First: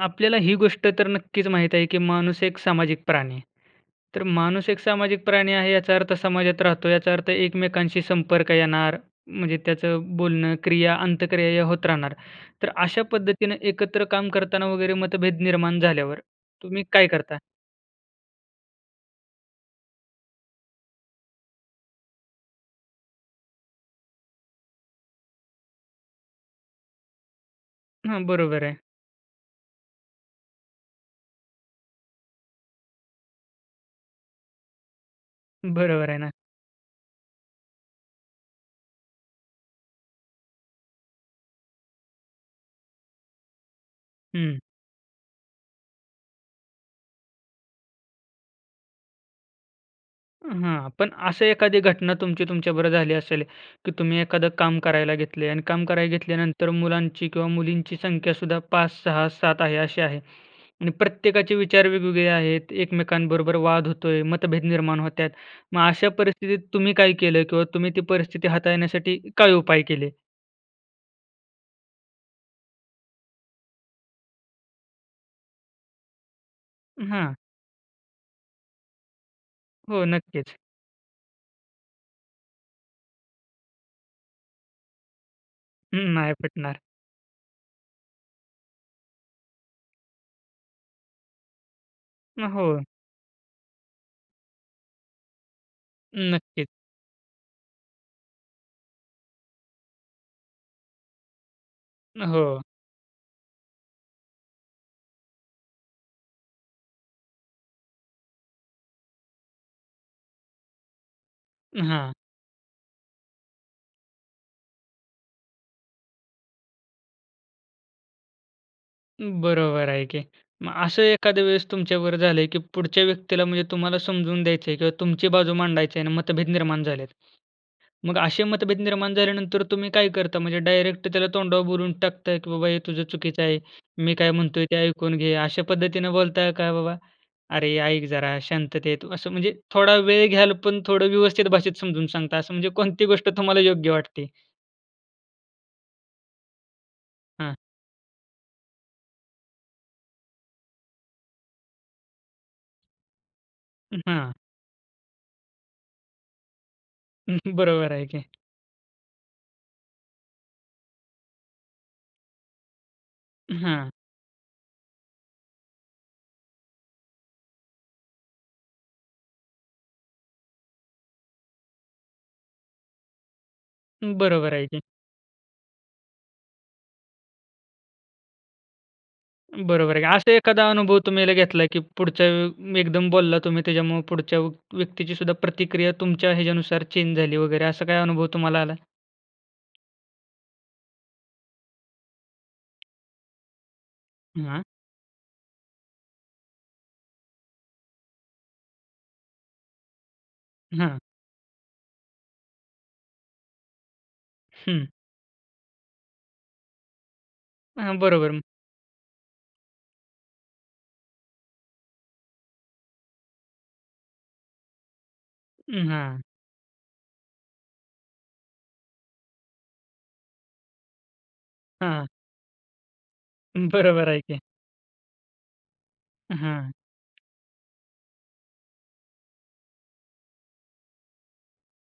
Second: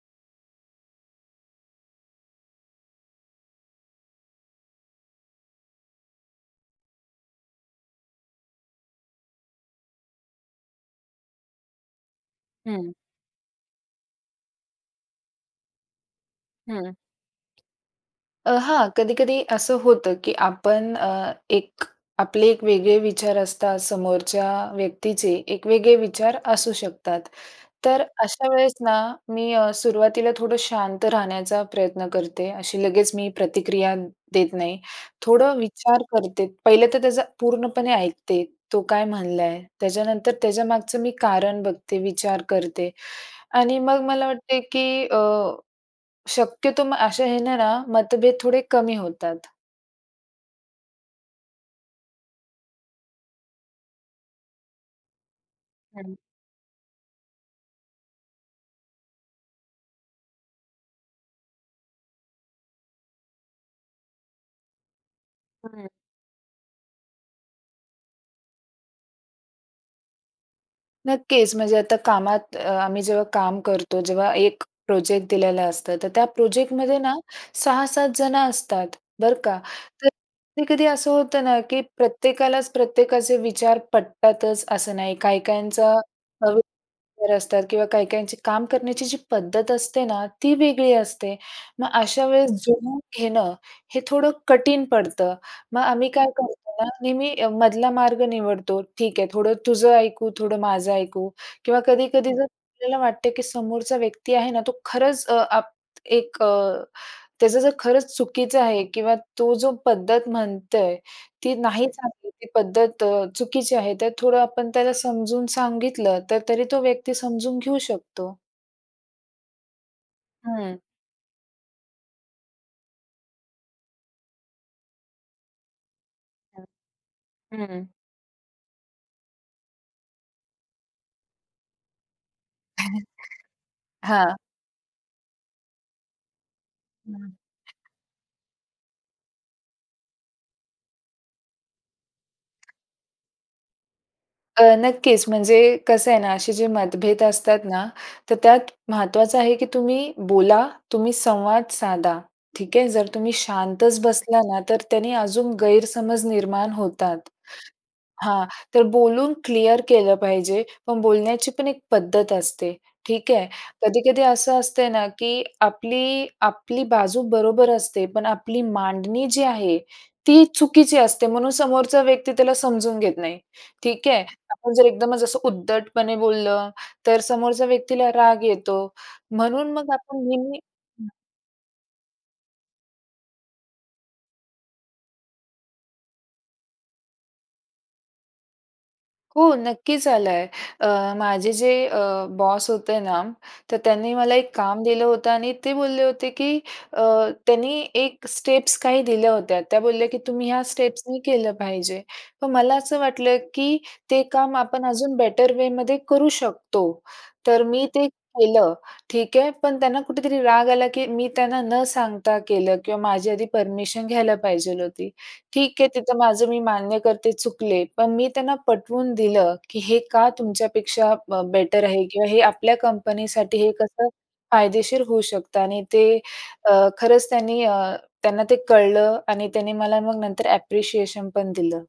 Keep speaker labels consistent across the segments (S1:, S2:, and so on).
S1: आपल्याला ही गोष्ट तर नक्कीच माहीत आहे, की माणूस एक सामाजिक प्राणी आहे. तर माणूस एक सामाजिक प्राणी आहे, याचा अर्थ समाजात राहतो, याचा अर्थ एकमेकांशी संपर्क येणार, म्हणजे त्याचं बोलणं, क्रिया-अंतक्रिया या होत राहणार. तर
S2: हं.
S1: अशा पद्धतीनं एकत्र काम करताना वगैरे मतभेद निर्माण झाल्यावर, तुम्ही
S2: हं.
S1: काय करता?
S2: अ, हां, कधी-कधी असं होतं, की आपण अ, एक आपले एक वेगळे विचार असतात, समोरच्या व्यक्तीचे एक वेगळे विचार असू शकतात. तर
S1: हां,
S2: अशा
S1: बरोबर
S2: वेळेस
S1: आहे.
S2: ना, मी अ, सुरुवातीला थोडं शांत राहण्याचा प्रयत्न करते. अशी लगेच मी प्रतिक्रिया देत नाही, थोडं विचार
S1: बरोबर आहे ना.
S2: करते. पहिलं तर त्याचा पूर्णपणे ऐकते, तो काय म्हणला आहे, त्याच्यानंतर त्याच्यामागचं मी कारण बघते, विचार करते आणि मग मला
S1: हं.
S2: वाटतंय, की अ, शक्यतो म अशा ह्याने ना मतभेद थोडे कमी होतात.
S1: हां, पण असं एखादी घटना तुमची तुमच्याबरोबर झाली असेल, की तुम्ही एखादं काम करायला घेतलं आहे आणि काम करायला
S2: हं.
S1: घेतल्यानंतर मुलांची किंवा मुलींची संख्यासुद्धा 5, 6, 7 आहे, अशी आहे. आणि प्रत्येकाचे विचार वेगवेगळे आहेत, एकमेकांबरोबर वाद होतोय, मतभेद निर्माण होत आहेत. मग
S2: हं.
S1: अशा परिस्थितीत तुम्ही काय केलं किंवा तुम्ही ती परिस्थिती हाताळण्यासाठी काय उपाय केले?
S2: नक्कीच म्हणजे आता कामात अ, आम्ही जेव्हा काम करतो जेव्हा एक प्रोजेक्ट दिलेला असतं, तर त्या प्रोजेक्टमध्ये ना
S1: हां.
S2: 6-7 जणं असतात, बरं का?
S1: हो,
S2: तर
S1: नक्कीच.
S2: कधी-कधी असं होतं ना, की प्रत्येकालाच प्रत्येकाचे विचार पटतातच असं नाही. काही-काहींचा
S1: हं, नाही
S2: [unintelligible]
S1: पटणार.
S2: असतात किंवा काही-काहींची काम करण्याची जी पद्धत असते ना, ती वेगळी असते. मग अशा
S1: अ,
S2: वेळेस
S1: हो.
S2: जुळूवून घेणं, हे थोडं कठीण पडतं. मग आम्ही काय
S1: नक्कीच.
S2: करतो ना, नेहमी मधला मार्ग निवडतो. ठीक आहे, थोडं तुझं ऐकू, थोडं माझं ऐकू किंवा कधी-कधी जर
S1: हो.
S2: आपल्याला वाटते, की समोरचा व्यक्ती आहे ना तो खरंच अ, आप एक अ, त्याचं जर खरंच चुकीचं आहे किंवा तो जो पद्धत म्हणतोय, ती
S1: अ,
S2: नाही
S1: हां.
S2: चांगली ती पद्धत चुकीची आहे, तर थोडं आपण त्याला समजून सांगितलं तर तरी तो व्यक्ती समजून घेऊ शकतो.
S1: बरोबर आहे, की मग
S2: हं.
S1: असं एखाद्या वेळेस तुमच्याबरोबर झालंय की पुढच्या व्यक्तीला म्हणजे तुम्हाला समजवून द्यायचं आहे किंवा तुमची बाजू मांडायची आहे आणि मतभेद
S2: [unintelligible]
S1: निर्माण झालेत.
S2: हं.
S1: मग असे मत भेद निर्माण झाल्यानंतर तुम्ही काय करता? म्हणजे डायरेक्ट त्याला तोंडावर बोलून टाकता, की बाबा "हे तुझं चुकीचं आहे. मी काय
S2: हां.
S1: म्हणतोय ते ऐकून घे" अशा पद्धतीनं बोलताय? का बाबा
S2: हं.
S1: "अरे ऐक जरा शांततेत," असं म्हणजे थोडा वेळ घ्याल पण थोडं व्यवस्थित भाषेत समजून सांगता, असं म्हणजे कोणती गोष्ट तुम्हाला योग्य वाटते?
S2: अ, नक्कीच म्हणजे कसं आहे ना? असे जे मतभेद
S1: हां.
S2: असतात ना, तर त्यात महत्त्वाचं आहे की तुम्ही बोला, तुम्ही संवाद साधा, ठीक आहे. जर तुम्ही शांतच
S1: हं, हां.
S2: बसला ना, तर त्याने अजून गैरसमज निर्माण होतात
S1: हं, बरोबर आहे की.
S2: हां. तर बोलून क्लिअर केलं पाहिजे पण बोलण्याचीपण एक पद्धत असते, ठीक आहे.
S1: अ, हां.
S2: कधी-कधी असं असते ना, की आपली आपली बाजू बरोबर असते, पण आपली मांडणी जी आहे ती चुकीची असते. म्हणून समोरचा व्यक्ती त्याला समजून घेत नाही, ठीक आहे.
S1: बरोबर आहे
S2: आपण
S1: की.
S2: जर एकदमच असं उद्धटपणे बोललं तर समोरच्या व्यक्तीला राग येतो म्हणून मग
S1: बरोबर आहे, की
S2: आपण
S1: असा
S2: नेहमी
S1: एखादा अनुभव तुम्ही आता घेतला, की पुढचा एकदम बोलला तुम्ही त्याच्यामुळे पुढच्या व व्यक्तीची सुद्धा प्रतिक्रिया तुमच्या ह्याच्यानुसार चेंज झाली वगैरे, असा काय अनुभव तुम्हाला आला आहे?
S2: हो नक्कीच आला आहे अ, माझे जे अ, बॉस होते ना, तर त्यांनी मला एक
S1: हां.
S2: काम दिलं होतं आणि ते बोलले होते की अ, त्यांनी एक स्टेप्स काही दिल्या होत्या. त्या बोलल्या की तुम्ही ह्या
S1: हं.
S2: स्टेप्स मी केलं पाहिजे. पण मला असं वाटलं, की ते काम आपण
S1: हं.
S2: अजून बेटर वेमध्ये करू शकतो, तर मी
S1: अ,
S2: ते
S1: बरोबर.
S2: केलं, ठीक आहे. पण त्यांना कुठेतरी राग आला, की मी त्यांना न सांगता केलं किंवा माझी आधी परमिशन घ्यायला पाहिजेल होती, ठीक आहे.
S1: अं,
S2: तिथं
S1: हां.
S2: माझं मी मान्य करते, चुकले, पण मी त्यांना पटवून दिलं, की हे का तुमच्यापेक्षा बेटर आहे?
S1: हां.
S2: किंवा हे आपल्या कंपनीसाठी हे
S1: बरोबर
S2: कसं
S1: आहे की.
S2: फायदेशीर होऊ शकतं आणि ते
S1: अं, हां.
S2: अ, खरंच त्यांनी अ, त्यांना ते कळलं आणि त्यांनी मला मग नंतर ॲप्रिशिएशन पण दिलं.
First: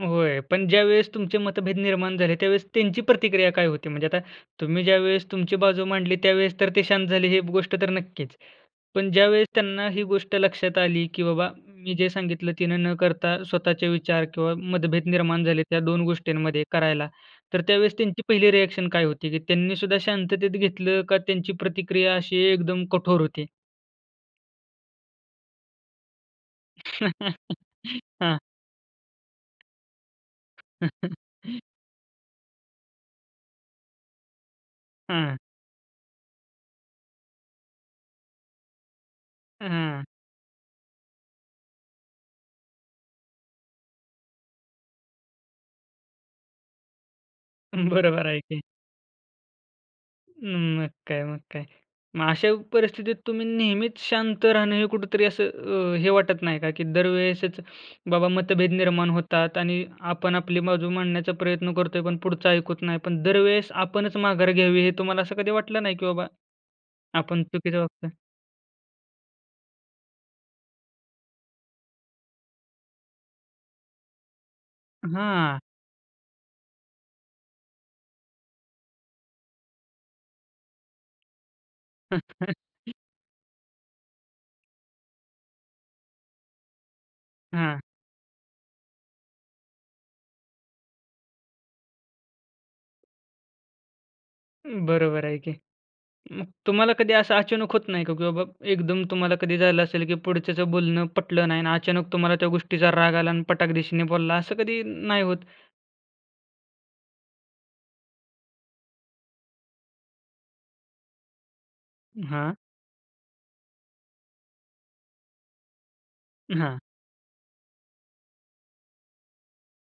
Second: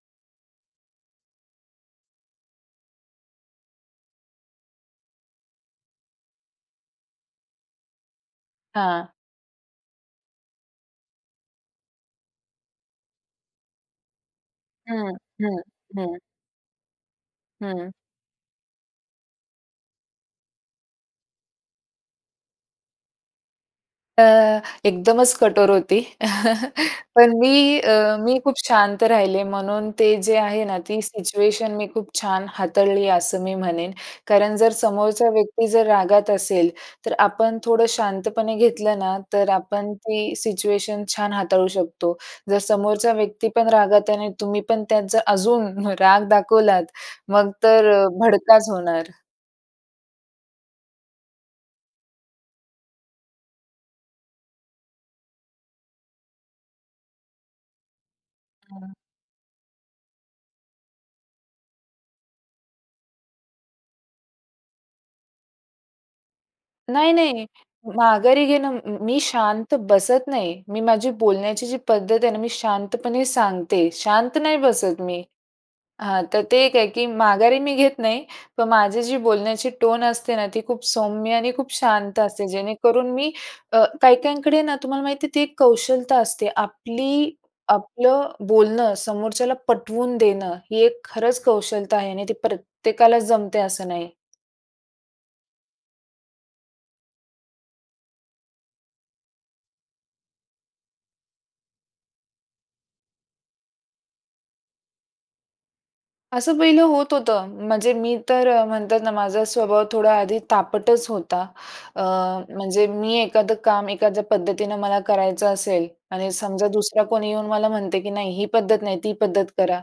S1: होय. पण ज्यावेळेस तुमचे मतभेद निर्माण झाले, त्यावेळेस त्यांची प्रतिक्रिया काय होती? म्हणजे आता तुम्ही ज्यावेळेस तुमची बाजू मांडली. त्यावेळेस तर ते शांत झाले हे गोष्ट तर नक्कीच. पण
S2: हां.
S1: ज्यावेळेस त्यांना ही गोष्ट लक्षात आली, की बाबा मी जे सांगितलं. तिनं न करता स्वतःचे विचार किंवा मतभेद
S2: हं.
S1: निर्माण
S2: हं.
S1: झाले त्या दोन
S2: हं.
S1: गोष्टींमध्ये करायला, तर
S2: हं.
S1: त्यावेळेस त्यांची पहिली रिएक्शन काय होती, की त्यांनीसुद्धा शांततेत घेतलं का त्यांची प्रतिक्रिया अशी एकदम कठोर होती?
S2: अ, एकदमच कठोर होती. पण मी अ, मी
S1: हां.
S2: खूप शांत राहिले म्हणून ते जे आहे ना, ती सिच्युएशन मी खूप छान हाताळली असं मी म्हणेन. कारण जर समोरचा
S1: हं.
S2: व्यक्ती जर रागात असेल, तर आपण थोडं शांतपणे घेतलं ना, तर आपण
S1: हं.
S2: ती सिच्युएशन छान हाताळू शकतो. जर समोरचा व्यक्तीपण रागात आणि तुम्ही पण त्याचा अजून राग दाखवलात मग तर
S1: बरोबर आहे की.
S2: भडकाच होणार.
S1: अं, मग काय, मग काय. मग अशा परिस्थितीत तुम्ही नेहमीच शांत राहणं हे कुठेतरी असं अ, हे वाटत नाही का? की दरवेळेसच बाबा मतभेद
S2: हं.
S1: निर्माण होतात आणि आपण आपली बाजू मांडण्याचा प्रयत्न करतो आहे पण पुढचं ऐकत नाही? पण दरवेळेस आपणच माघार घ्यावी. हे तुम्हाला असं कधी वाटलं नाही, की बाबा,
S2: नाही,
S1: आपण
S2: नाही.
S1: चुकीचं वागतो आहे?
S2: माघारी घेणं मी शांत बसत नाही. मी माझी बोलण्याची जी पद्धत आहे ना, मी शांतपणे सांगते. शांत नाही बसत मी
S1: हां.
S2: हां, तर ते एक आहे, की माघारी मी घेत नाही. पण माझी जी बोलण्याची टोन असते ना, ती खूप सौम्य आणि खूप शांत असते. जेणेकरून मी अ, काही काहींकडे ना, तुम्हाला माहिती आहे ती एक कौशलता असते. आपली
S1: हां.
S2: आपलं बोलणं समोरच्याला पटवून देणं, ही एक खरंच कौशलता आहे आणि ती प्रत्येकालाच जमते असं नाही.
S1: बरोबर आहे की. मग तुम्हाला कधी असं अचानक होत नाही का? की बाबा एकदम तुम्हाला कधी झालं असेल की पुढच्याचं बोलणं पटलं नाही आणि अचानक तुम्हाला त्या गोष्टीचा राग आला आणि पटाक-धिशीने बोलला असं कधी नाही होतं?
S2: असं पहिलं होत होतं. म्हणजे मी तर म्हणतात ना माझा स्वभाव थोडा आधी तापटच होता. अ,
S1: हां.
S2: म्हणजे मी एखादं काम एखाद्या पद्धतीनं मला करायचं असेल आणि समजा
S1: हां.
S2: दुसरा कोणी येऊन मला म्हणत आहे की नाही ही पद्धत नाही, ती पद्धत करा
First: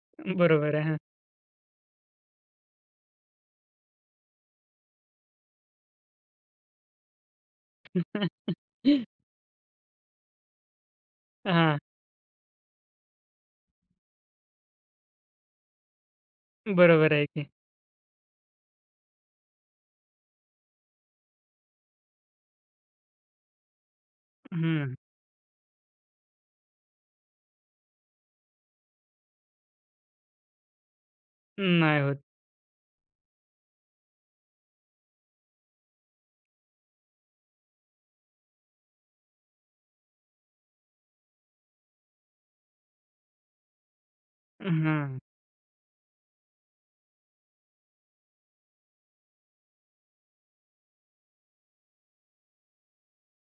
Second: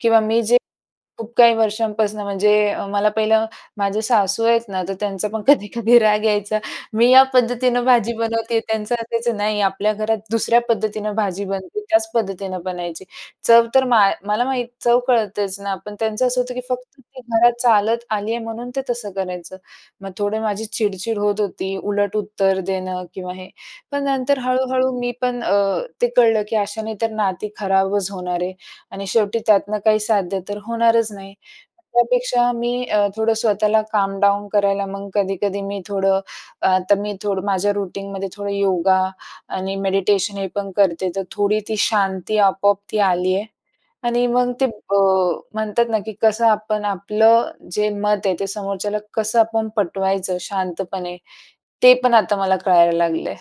S2: किंवा मी जे
S1: बरोबर आहे. हां.
S2: खूप काही वर्षांपासनं म्हणजे मला पहिलं माझे सासू आहेत ना तर त्यांचा पण कधी-कधी राग यायचा. मी या पद्धतीनं भाजी बनवते त्यांचं असायचं "नाही, आपल्या घरात दुसऱ्या पद्धतीनं भाजी
S1: हां.
S2: बनते त्याच पद्धतीनं बनायची." चव तर मा मला माहीत चव कळतेच ना पण त्यांचं असं होतं की फक्त
S1: बरोबर
S2: ती
S1: आहे. ते.
S2: घरात चालत आली आहे म्हणून ते तसं करायचं. मग थोडं माझी चिड-चिड होत होती, उलट उत्तर देणं किंवा हे. पण नंतर हळू-हळू
S1: हम्म.
S2: मी पण अ, ते कळलं की अशाने तर नाती खराबच होणार आहे आणि शेवटी त्यातनं काही साध्य तर होणारच नाही.
S1: नाही होत.
S2: त्यापेक्षा मी अ, थोडं स्वतःला काम डाऊन करायला मग कधी-कधी मी थोडं अ, तर मी थोडं माझ्या रूटीनमध्ये थोडं योगा आणि मेडिटेशन हे पण करते. तर थोडी ती शांती आपोआप ती आली आहे. आणि मग ते
S1: अ,
S2: अ,
S1: हां.
S2: म्हणतात ना की कसं आपण आपलं जे मत आहे ते समोरच्याला कसं आपण पटवायचं शांतपणे, ते पण आता मला कळायला लागलंय.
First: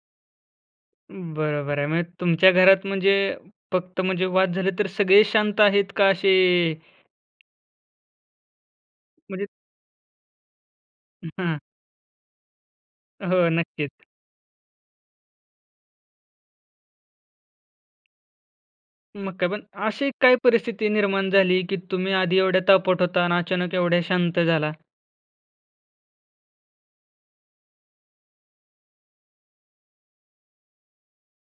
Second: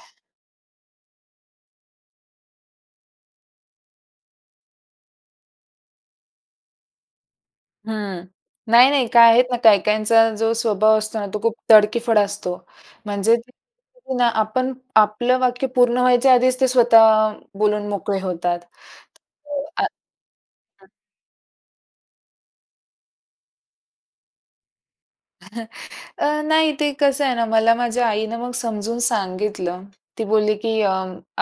S1: बरोबर आहे. म्हणजे तुमच्या घरात, म्हणजे फक्त म्हणजे वाद झाले तर सगळे शांत आहेत का असे
S2: हं. नाही, नाही काय आहेत
S1: म्हणजे
S2: ना, काही-काहींचा जो स्वभाव असतो ना, तो खूप
S1: हां.
S2: तडकीफड असतो. म्हणजे
S1: हो, नक्कीच.
S2: [unintelligible] आपण आपलं वाक्य पूर्ण व्हायच्या आधीच, ते स्वतः बोलून मोकळे होतात.
S1: मग काय.
S2: अ,
S1: पण,
S2: आ
S1: अशी काही
S2: हं.
S1: परिस्थिती निर्माण झाली, की तुम्ही आधी एवढ्या तापट होता आणि अचानक एवढ्या शांत झाला?
S2: अ, नाही ते कसं आहे ना, मला माझ्या आईनं मग समजून सांगितलं. ती बोलली, की अ,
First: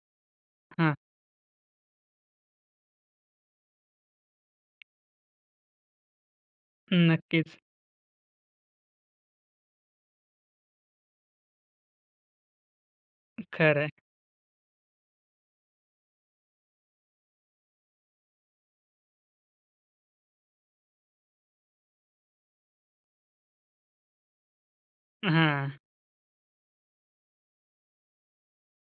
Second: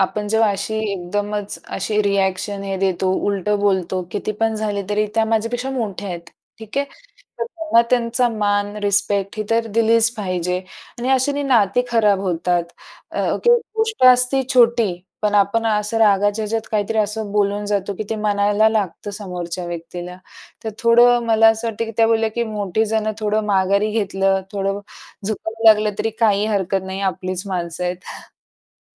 S2: आपण जेव्हा अशी
S1: हां.
S2: एकदमच, अशी रिएक्शन हे देतो, उलटं बोलतो, कितीपण झाले तरी त्या माझ्यापेक्षा मोठ्या आहेत. ठीक आहे.
S1: हं,
S2: तर
S1: नक्कीच.
S2: त्यांना त्यांचा मान, रिस्पेक्ट ही तर दिलीच पाहिजे आणि अश्याने नाती खराब होतात. अ, ती
S1: खरं आहे.
S2: गोष्ट असते छोटी, पण आपण असं रागाच्या ह्याच्यात काहीतरी असं बोलून जातो, की ते मनाला लागतं समोरच्या व्यक्तीला. तर थोडं मला असं वाटतं, की त्या बोलल्या की "मोठी जणं थोडं माघारी घेतलं, थोडं
S1: अ,
S2: झुकाव
S1: हां.
S2: लागलं तरी काही हरकत नाही, आपलीच माणसं आहेत."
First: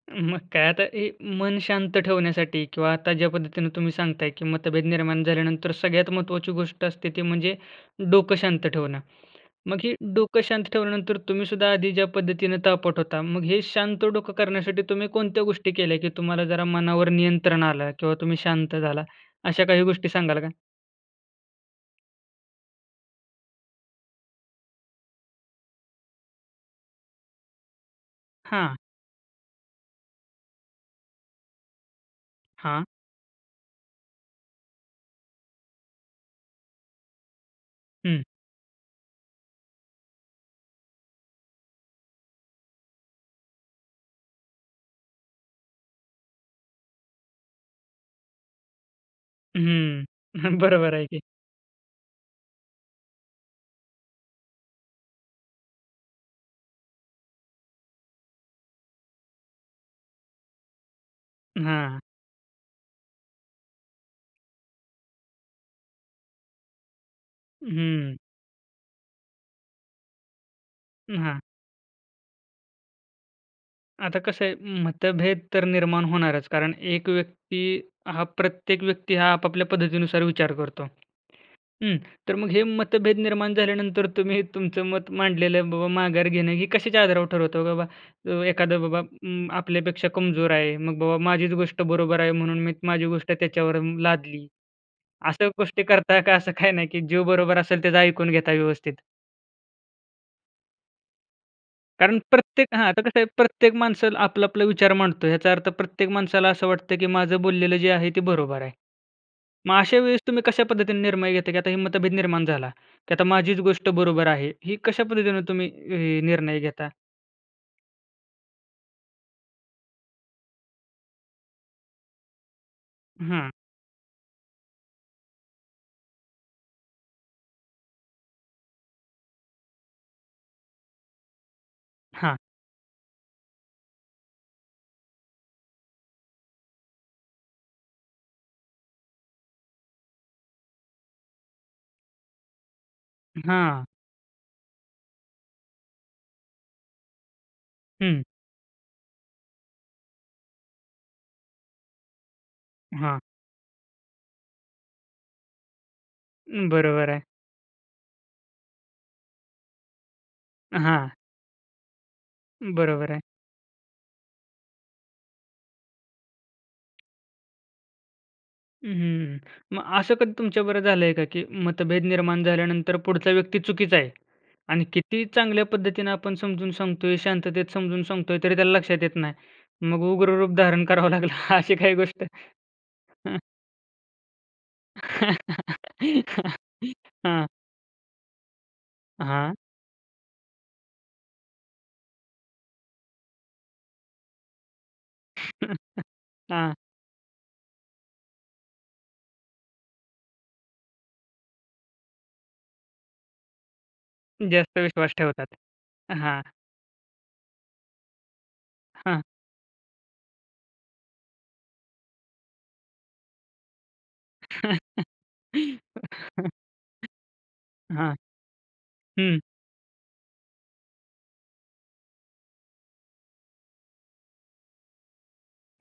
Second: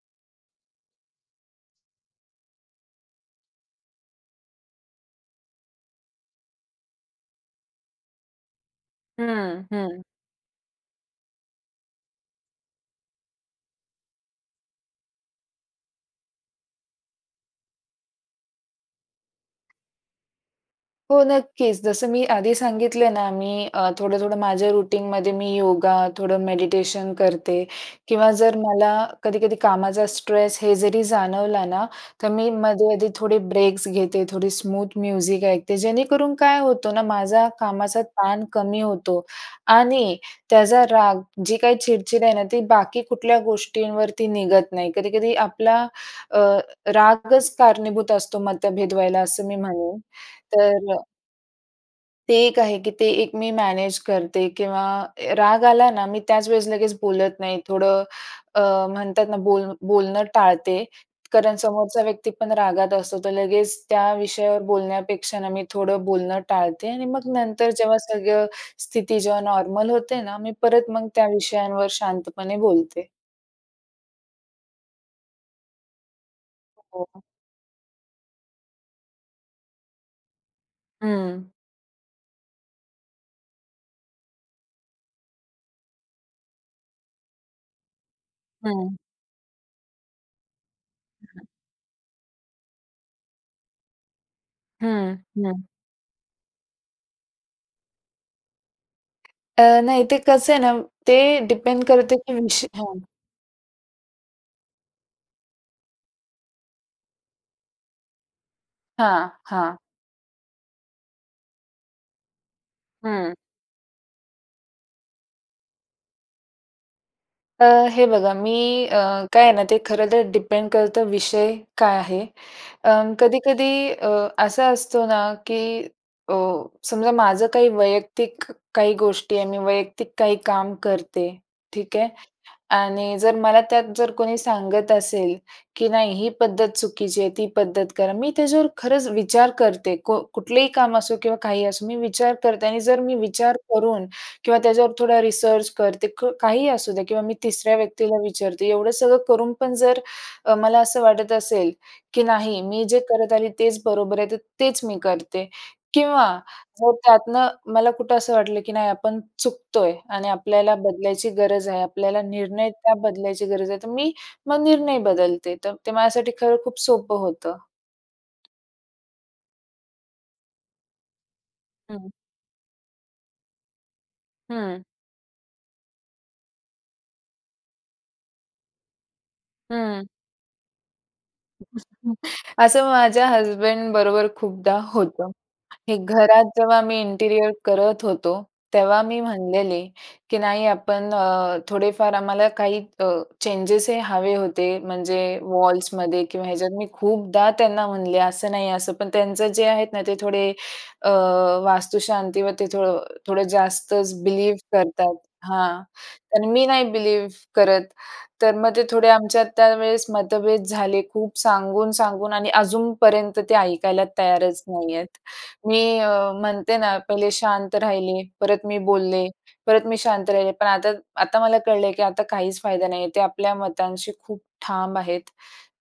S1: मग काय. आता हे मन शांत ठेवण्यासाठी किंवा आता ज्या पद्धतीनं तुम्ही सांगताय, की मतभेद निर्माण झाल्यानंतर सगळ्यात महत्त्वाची गोष्ट असते, ती म्हणजे डोकं शांत ठेवणं.
S2: हं,
S1: मग ही
S2: हं.
S1: डोकं शांत ठेवल्यानंतर तुम्हीसुद्धा आधी ज्या पद्धतीनं तापट होता, मग हे शांत डोकं करण्यासाठी तुम्ही कोणत्या गोष्टी केल्या? की तुम्हाला जरा मनावर नियंत्रण आलं किंवा तुम्ही शांत झाला, अशा काही गोष्टी सांगाल का?
S2: हो, नक्कीच. जसं मी आधी सांगितले ना, मी अ, थोडं-थोडं माझ्या रूटीनमध्ये मी योगा, थोडं मेडिटेशन करते किंवा जर
S1: हां.
S2: मला कधी-कधी कामाचा स्ट्रेस हे जरी जाणवला ना, तर मी
S1: हां.
S2: मध्ये मध्ये थोडे ब्रेक्स घेते, थोडी स्मूथ म्युझिक ऐकते. जेणे करून काय होतो ना, माझा कामाचा
S1: हं.
S2: ताण कमी होतो आणि त्याचा राग जी काही चिडचिड आहे ना, ती बाकी कुठल्या गोष्टींवरती निघत नाही. कधी-कधी आपला अ, रागच कारणीभूत असतो मतभेद व्हायला, असं मी म्हणेन.
S1: हं.
S2: तर
S1: बरोबर
S2: अ
S1: आहे की.
S2: ते एक आहे, की ते एक मी मॅनेज करते किंवा अ, राग आला ना, मी त्याच वेळेस लगेच बोलत नाही. थोडं अ, म्हणतात ना, बोल बोलणं टाळते कारण
S1: अ, हां.
S2: समोरचा व्यक्ती पण रागात असतो. तर लगेच त्या विषयावर बोलण्यापेक्षा ना, मी थोडं बोलणं टाळते आणि मग नंतर जेव्हा
S1: हं.
S2: सगळं स्थिती जेव्हा नॉर्मल होते ना, मी परत मग
S1: अं,
S2: त्या
S1: हां.
S2: विषयांवर शांतपणे बोलते.
S1: आता कसं आहे, मतभेद तर निर्माण होणारच कारण एक
S2: हो.
S1: व्यक्ती हा प्रत्येक व्यक्ती हा आपापल्या पद्धतीनुसार विचार करतो.
S2: हं.
S1: हं. तर मग हे मतभेद निर्माण झाल्यानंतर, तुम्ही तुमचं मत मांडलेलं बाबा माघार घेणं, हे कशाच्या आधारावर ठरवतं, बाबा, एखादं
S2: हं.
S1: बाबा अं, आपल्यापेक्षा कमजोर आहे. मग बाबा
S2: [unintelligible]
S1: माझीच गोष्ट बरोबर आहे, म्हणून मी माझी गोष्ट त्याच्यावर अं, लादली.
S2: हं,
S1: अशा
S2: हं.
S1: गोष्टी करता का, असं काही नाही की जो बरोबर असेल त्याचं ऐकून घेता व्यवस्थित?
S2: तर अ, नाही ते कसं आहे ना, ते डिपेंड करते,
S1: कारण
S2: की विष
S1: प्रत्येक हां.
S2: हां.
S1: आता कसं आहे प्रत्येक माणसं आपला आपला विचार मांडतो. याचा अर्थ प्रत्येक माणसाला असं वाटतं, की माझं बोललेलं जे आहे ते बरोबर आहे.
S2: हां,
S1: मग
S2: हां.
S1: अशा वेळेस तुम्ही कशा पद्धतीने निर्णय घेता? की आता ही मतभेद निर्माण झाला, की आता
S2: हं.
S1: माझीच गोष्ट बरोबर आहे, ही कशा पद्धतीने तुम्ही अ, निर्णय घेता?
S2: अ, हे बघा मी अ, काय आहे ना, ते खरं तर डिपेंड करतं विषय काय आहे? अं,
S1: हं.
S2: कधी-कधी अ, असा असतो ना, की अ, समजा माझं काही वैयक्तिक काही गोष्टी आहे, मी वैयक्तिक काही काम करते, ठीक आहे.
S1: हां.
S2: आणि जर मला त्यात जर कोणी सांगत असेल, की नाही ही पद्धत चुकीची आहे, ती पद्धत करा. मी त्याच्यावर खरंच विचार करते. को कुठलेही काम असो किंवा काहीही असो. मी विचार करते आणि जर मी
S1: अ,
S2: विचार
S1: हां.
S2: करून किंवा त्याच्यावर थोडा रिसर्च करते. क काहीही असू द्या किंवा मी तिसऱ्या व्यक्तीला
S1: हं.
S2: विचारते. एवढं सगळं करून पण जर अ, मला असं वाटत असेल, की नाही, मी जे
S1: हां.
S2: करत आली, तेच बरोबर आहे. तर तेच मी करते किंवा
S1: अं,
S2: जर
S1: बरोबर आहे.
S2: त्यातनं मला कुठं असं वाटलं, की नाही आपण चुकतोय आणि आपल्याला
S1: हां.
S2: बदलायची गरज आहे, आपल्याला निर्णय त्या
S1: बरोबर आहे.
S2: बदलायची गरज आहे, तर मी मग निर्णय बदलते. तर ते माझ्यासाठी खरं खूप सोपं होतं.
S1: हं, हं. मग असं कधी तुमच्याबरोबर झालंय का, की मतभेद
S2: हं.
S1: निर्माण झाल्यानंतर पुढचा व्यक्ती चुकीचा आहे आणि
S2: हं.
S1: कितीही चांगल्या पद्धतीनं आपण समजून सांगतोय, शांततेत समजून सांगतोय, तरी त्याला लक्षात येत नाही. मग
S2: हं.
S1: उग्र रूप धारण करावं लागलं, अशी काही
S2: [unintelligible]
S1: गोष्ट?
S2: असं माझ्या हसबंडबरोबर खूपदा होतं. हे घरात जेव्हा मी
S1: हां.
S2: इंटेरिअर करत होतो. तेव्हा मी
S1: हां.
S2: म्हणलेले, की नाही आपण अ, थोडेफार आम्हाला काही अ, चेंजेस हे हवे होते. म्हणजे वॉल्समध्ये किंवा ह्याच्यात.
S1: हां.
S2: मी खूपदा त्यांना म्हणले, "असं नाही, असं." पण त्यांचं जे आहेत ना, ते थोडे अ, वास्तुशांतवरती थो थोडं जास्तच बिलीव्ह
S1: जास्त विश्वास
S2: करतात.
S1: ठेवतात.
S2: हां.
S1: अ, हां.
S2: तर मी नाही बिलीव्ह करत. तर मग ते थोडे
S1: हां.
S2: आमच्यात त्यावेळेस मतभेद झाले. खूप सांगून, सांगून आणि अजूनपर्यंत ते ऐकायला तयारच नाही आहेत. मी अ, म्हणते ना, पहिले शांत
S1: हां.
S2: राहिले, परत मी बोलले,
S1: हं.
S2: परत मी शांत राहिले. पण आता आता मला कळलंय, की आता काहीच फायदा नाही आहे. ते आपल्या मतांशी खूप ठाम आहेत.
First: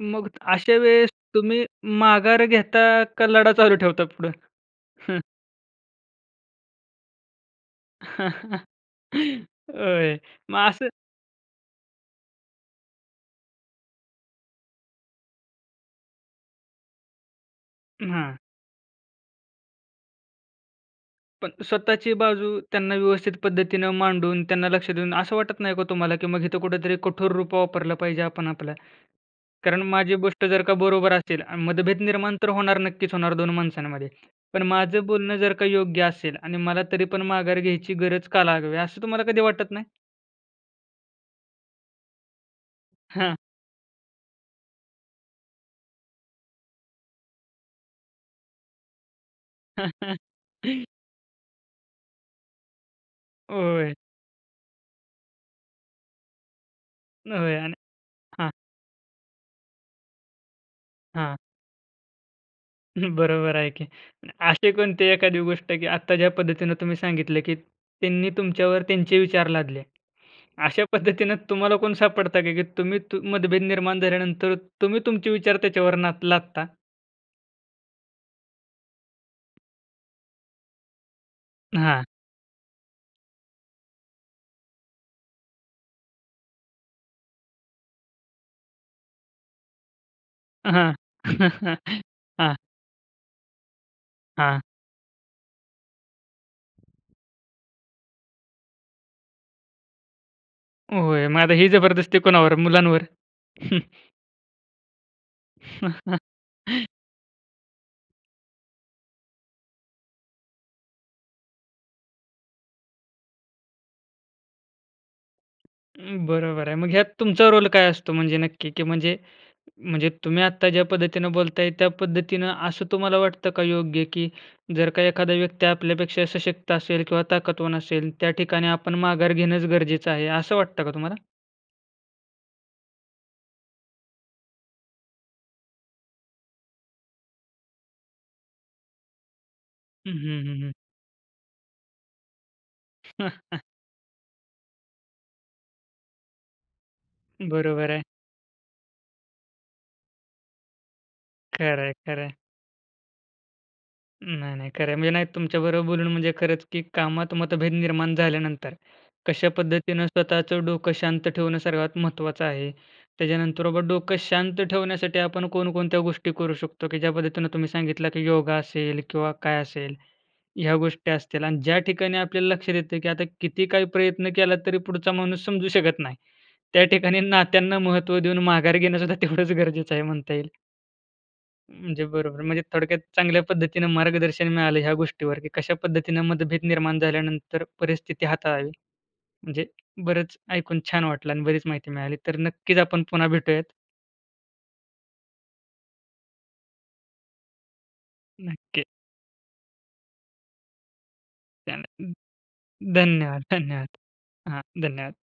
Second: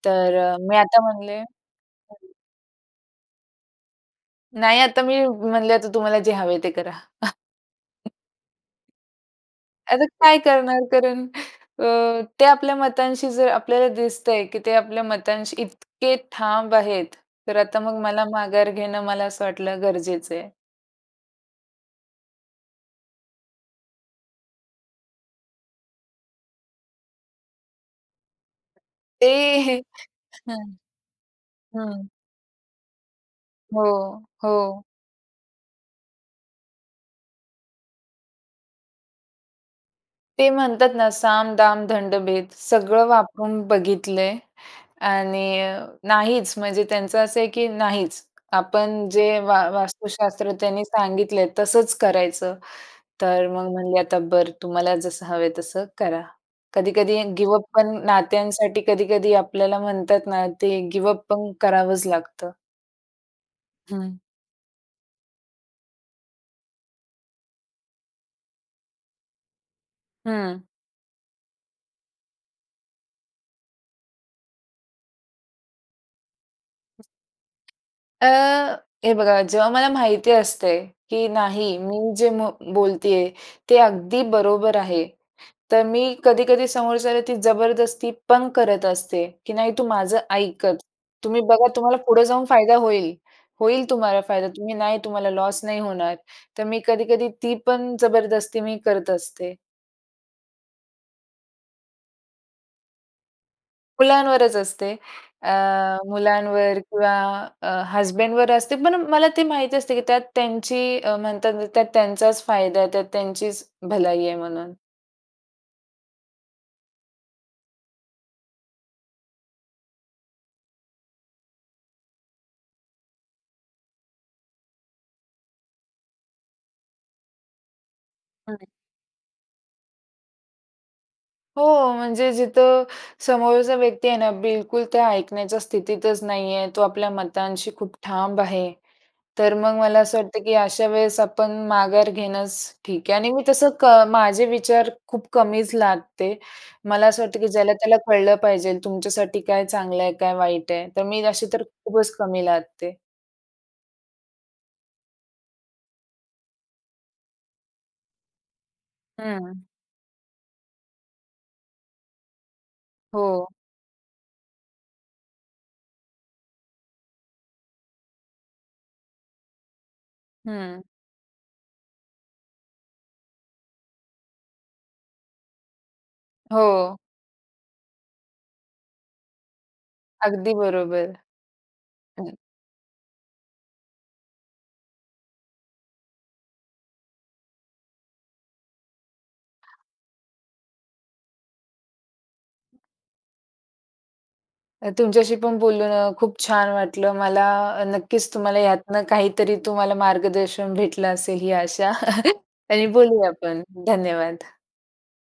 S1: मग
S2: तर अ,
S1: अशा
S2: मी आता
S1: वेळेस
S2: म्हणले
S1: तुम्ही
S2: [unintelligible]
S1: माघार घेता का लढा चालू ठेवतात पुढं?
S2: नाही, आता मी म म्हणले, आता तुम्हाला जे हवंय ते करा. आता
S1: होय.
S2: काय
S1: मग
S2: करणार
S1: असं
S2: कारण अ, ते आपल्या मतांशी जर आपल्याला दिसतंय, की ते आपल्या मतांशी इतके ठाम आहेत. तर आता मग
S1: अ,
S2: मला
S1: हां.
S2: माघार घेणं, मला असं वाटलं गरजेचं आहे.
S1: पण स्वतःची बाजू त्यांना व्यवस्थित पद्धतीनं मांडून त्यांना लक्ष देऊन, असं वाटत नाही का तुम्हाला, की मग इथं कुठेतरी कठोर रूप वापरलं पाहिजे आपण आपलं?
S2: ते
S1: कारण माझी गोष्ट जर का
S2: अ,
S1: बरोबर असेल आ, मतभेद
S2: हं.
S1: निर्माण तर होणार नक्कीच होणार 2 माणसांमध्ये.
S2: हो.
S1: पण
S2: हो.
S1: माझं बोलणं जर का योग्य असेल आणि मला तरी पण माघार घ्यायची गरज का लागावी असं तुम्हाला कधी वाटत नाही?
S2: ते म्हणतात ना, साम, दाम, दंडभेद सगळं
S1: हां.
S2: वापरून बघितलंय आणि अ, नाहीच, म्हणजे त्यांचं असं आहे, की नाहीच. आपण जे वा वास्तुशास्त्र त्यांनी सांगितलंय तसंच करायचं. तर मग
S1: होय.
S2: म्हणाले, "आता बरं तुम्हाला जसं हवं आहे तसं करा." कधी-कधी गिव
S1: होय
S2: अप
S1: आणि
S2: पण
S1: हां.
S2: नात्यांसाठी कधी-कधी आपल्याला म्हणतात ना ते गिव अप
S1: हां.
S2: पण करावंच लागतं.
S1: बरोबर आहे की
S2: हं.
S1: आणि असे कोणते एखादी गोष्ट, की आत्ता ज्या पद्धतीने तुम्ही सांगितले, की त्यांनी तुमच्यावर त्यांचे विचार लादले.
S2: हं
S1: अशा पद्धतीने तुम्हाला कोण सापडतं का, की तुम्ही मतभेद निर्माण झाल्यानंतर तुम्ही तुमचे विचार त्याच्यावर नाद लादता?
S2: अ, हे बघा जेव्हा मला माहिती असते, की नाही
S1: हां.
S2: मी जे म बोलते आहे, ते अगदी बरोबर आहे. तर मी कधी-कधी समोरच्याला ती जबरदस्ती पण करत असते, की नाही तू माझा ऐकच.
S1: हां.
S2: तुम्ही बघा तुम्हाला पुढं जाऊन
S1: हां.
S2: फायदा होईल, होईल तुम्हाला फायदा
S1: हां.
S2: तुम्ही नाही तुम्हाला लॉस नाही होणार. तर मी कधी-कधी ती पण जबरदस्ती मी करत असते.
S1: होय, मग आता ही जबरदस्ती कोणावर? मुलांवर?
S2: मुलांवरच असते. अ, मुलांवर किंवा अ, हजबंडवर असते पण मला ते माहीत असते की त्यात त्यांची अ, म्हणतात ना त्यात त्यांचाच फायदा आहे, त्यात त्यांचीच भलाई आहे म्हणून.
S1: अं, बरोबर आहे, मग ह्यात तुमचा रोल काय असतो म्हणजे नक्की की म्हणजे, म्हणजे तुम्ही आत्ता ज्या पद्धतीने बोलताय त्या पद्धतीनं असं तुम्हाला वाटतं का योग्य? की जर का एखादा व्यक्ती आपल्यापेक्षा सशक्त असेल किंवा ताकदवान असेल त्या
S2: हं.
S1: ठिकाणी आपण माघार घेणंच गरजेचं आहे, असं वाटतं का तुम्हाला?
S2: हो म्हणजे जिथं समोरचा व्यक्ती आहे ना बिलकुल त्या ऐकण्याच्या स्थितीतच नाही आहे, तो आपल्या मतांशी खूप ठाम आहे, तर मग मला
S1: हं,
S2: असं वाटतं
S1: हं,
S2: की
S1: हं, हं.
S2: अशा वेळेस आपण माघार घेणंच ठीक आहे आणि मी तसं क माझे विचार खूप कमीच लादते. मला असं वाटतं की
S1: बरोबर
S2: ज्याला-त्याला
S1: आहे.
S2: कळलं पाहिजे तुमच्यासाठी काय चांगलं आहे, काय वाईट आहे. तर मी अशी तर
S1: खरंय,
S2: खूपच
S1: खरंय.
S2: कमी लादते.
S1: नाही, नाही खरं आहे, म्हणजे नाही तुमच्याबरोबर बोलून म्हणजे खरंच की कामात मतभेद निर्माण झाल्यानंतर कशा
S2: हं.
S1: पद्धतीनं स्वतःचं डोकं शांत ठेवणं सर्वात महत्त्वाचं आहे.
S2: हो.
S1: त्याच्यानंतर बाबा डोकं शांत ठेवण्यासाठी आपण कोणकोणत्या गोष्टी करू शकतो, की ज्या पद्धतीनं तुम्ही सांगितलं की योगा असेल किंवा काय असेल, ह्या
S2: हं.
S1: गोष्टी असतील आणि ज्या ठिकाणी आपल्याला लक्षात येतय की आता किती काही प्रयत्न केला तरी पुढचा माणूस समजू शकत नाही, त्या
S2: हो.
S1: ठिकाणी नात्यांना महत्त्व देऊन माघार घेणंसुद्धा तेवढंच गरजेचं आहे म्हणता येईल.
S2: अगदी बरोबर.
S1: म्हणजे
S2: हं.
S1: बरोबर. म्हणजे थोडक्यात चांगल्या पद्धतीनं मार्गदर्शन मिळालं ह्या गोष्टीवर की कशा पद्धतीनं मतभेद निर्माण झाल्यानंतर परिस्थिती हाताळावी. म्हणजे बरंच ऐकून छान वाटलं आणि बरीच माहिती मिळाली. तर नक्कीच आपण पुन्हा भेटूयात.
S2: अ, तुमच्याशी पण बोलून अ, खूप छान वाटलं मला. अ, नक्कीच तुम्हाला
S1: नक्की.
S2: यातनं काहीतरी तुम्हाला मार्गदर्शन भेटलं असेल ही आशा
S1: चालेल न
S2: आणि बोलूया
S1: धन्यवाद,
S2: आपण.
S1: धन्यवाद.
S2: धन्यवाद!
S1: हां. धन्यवाद.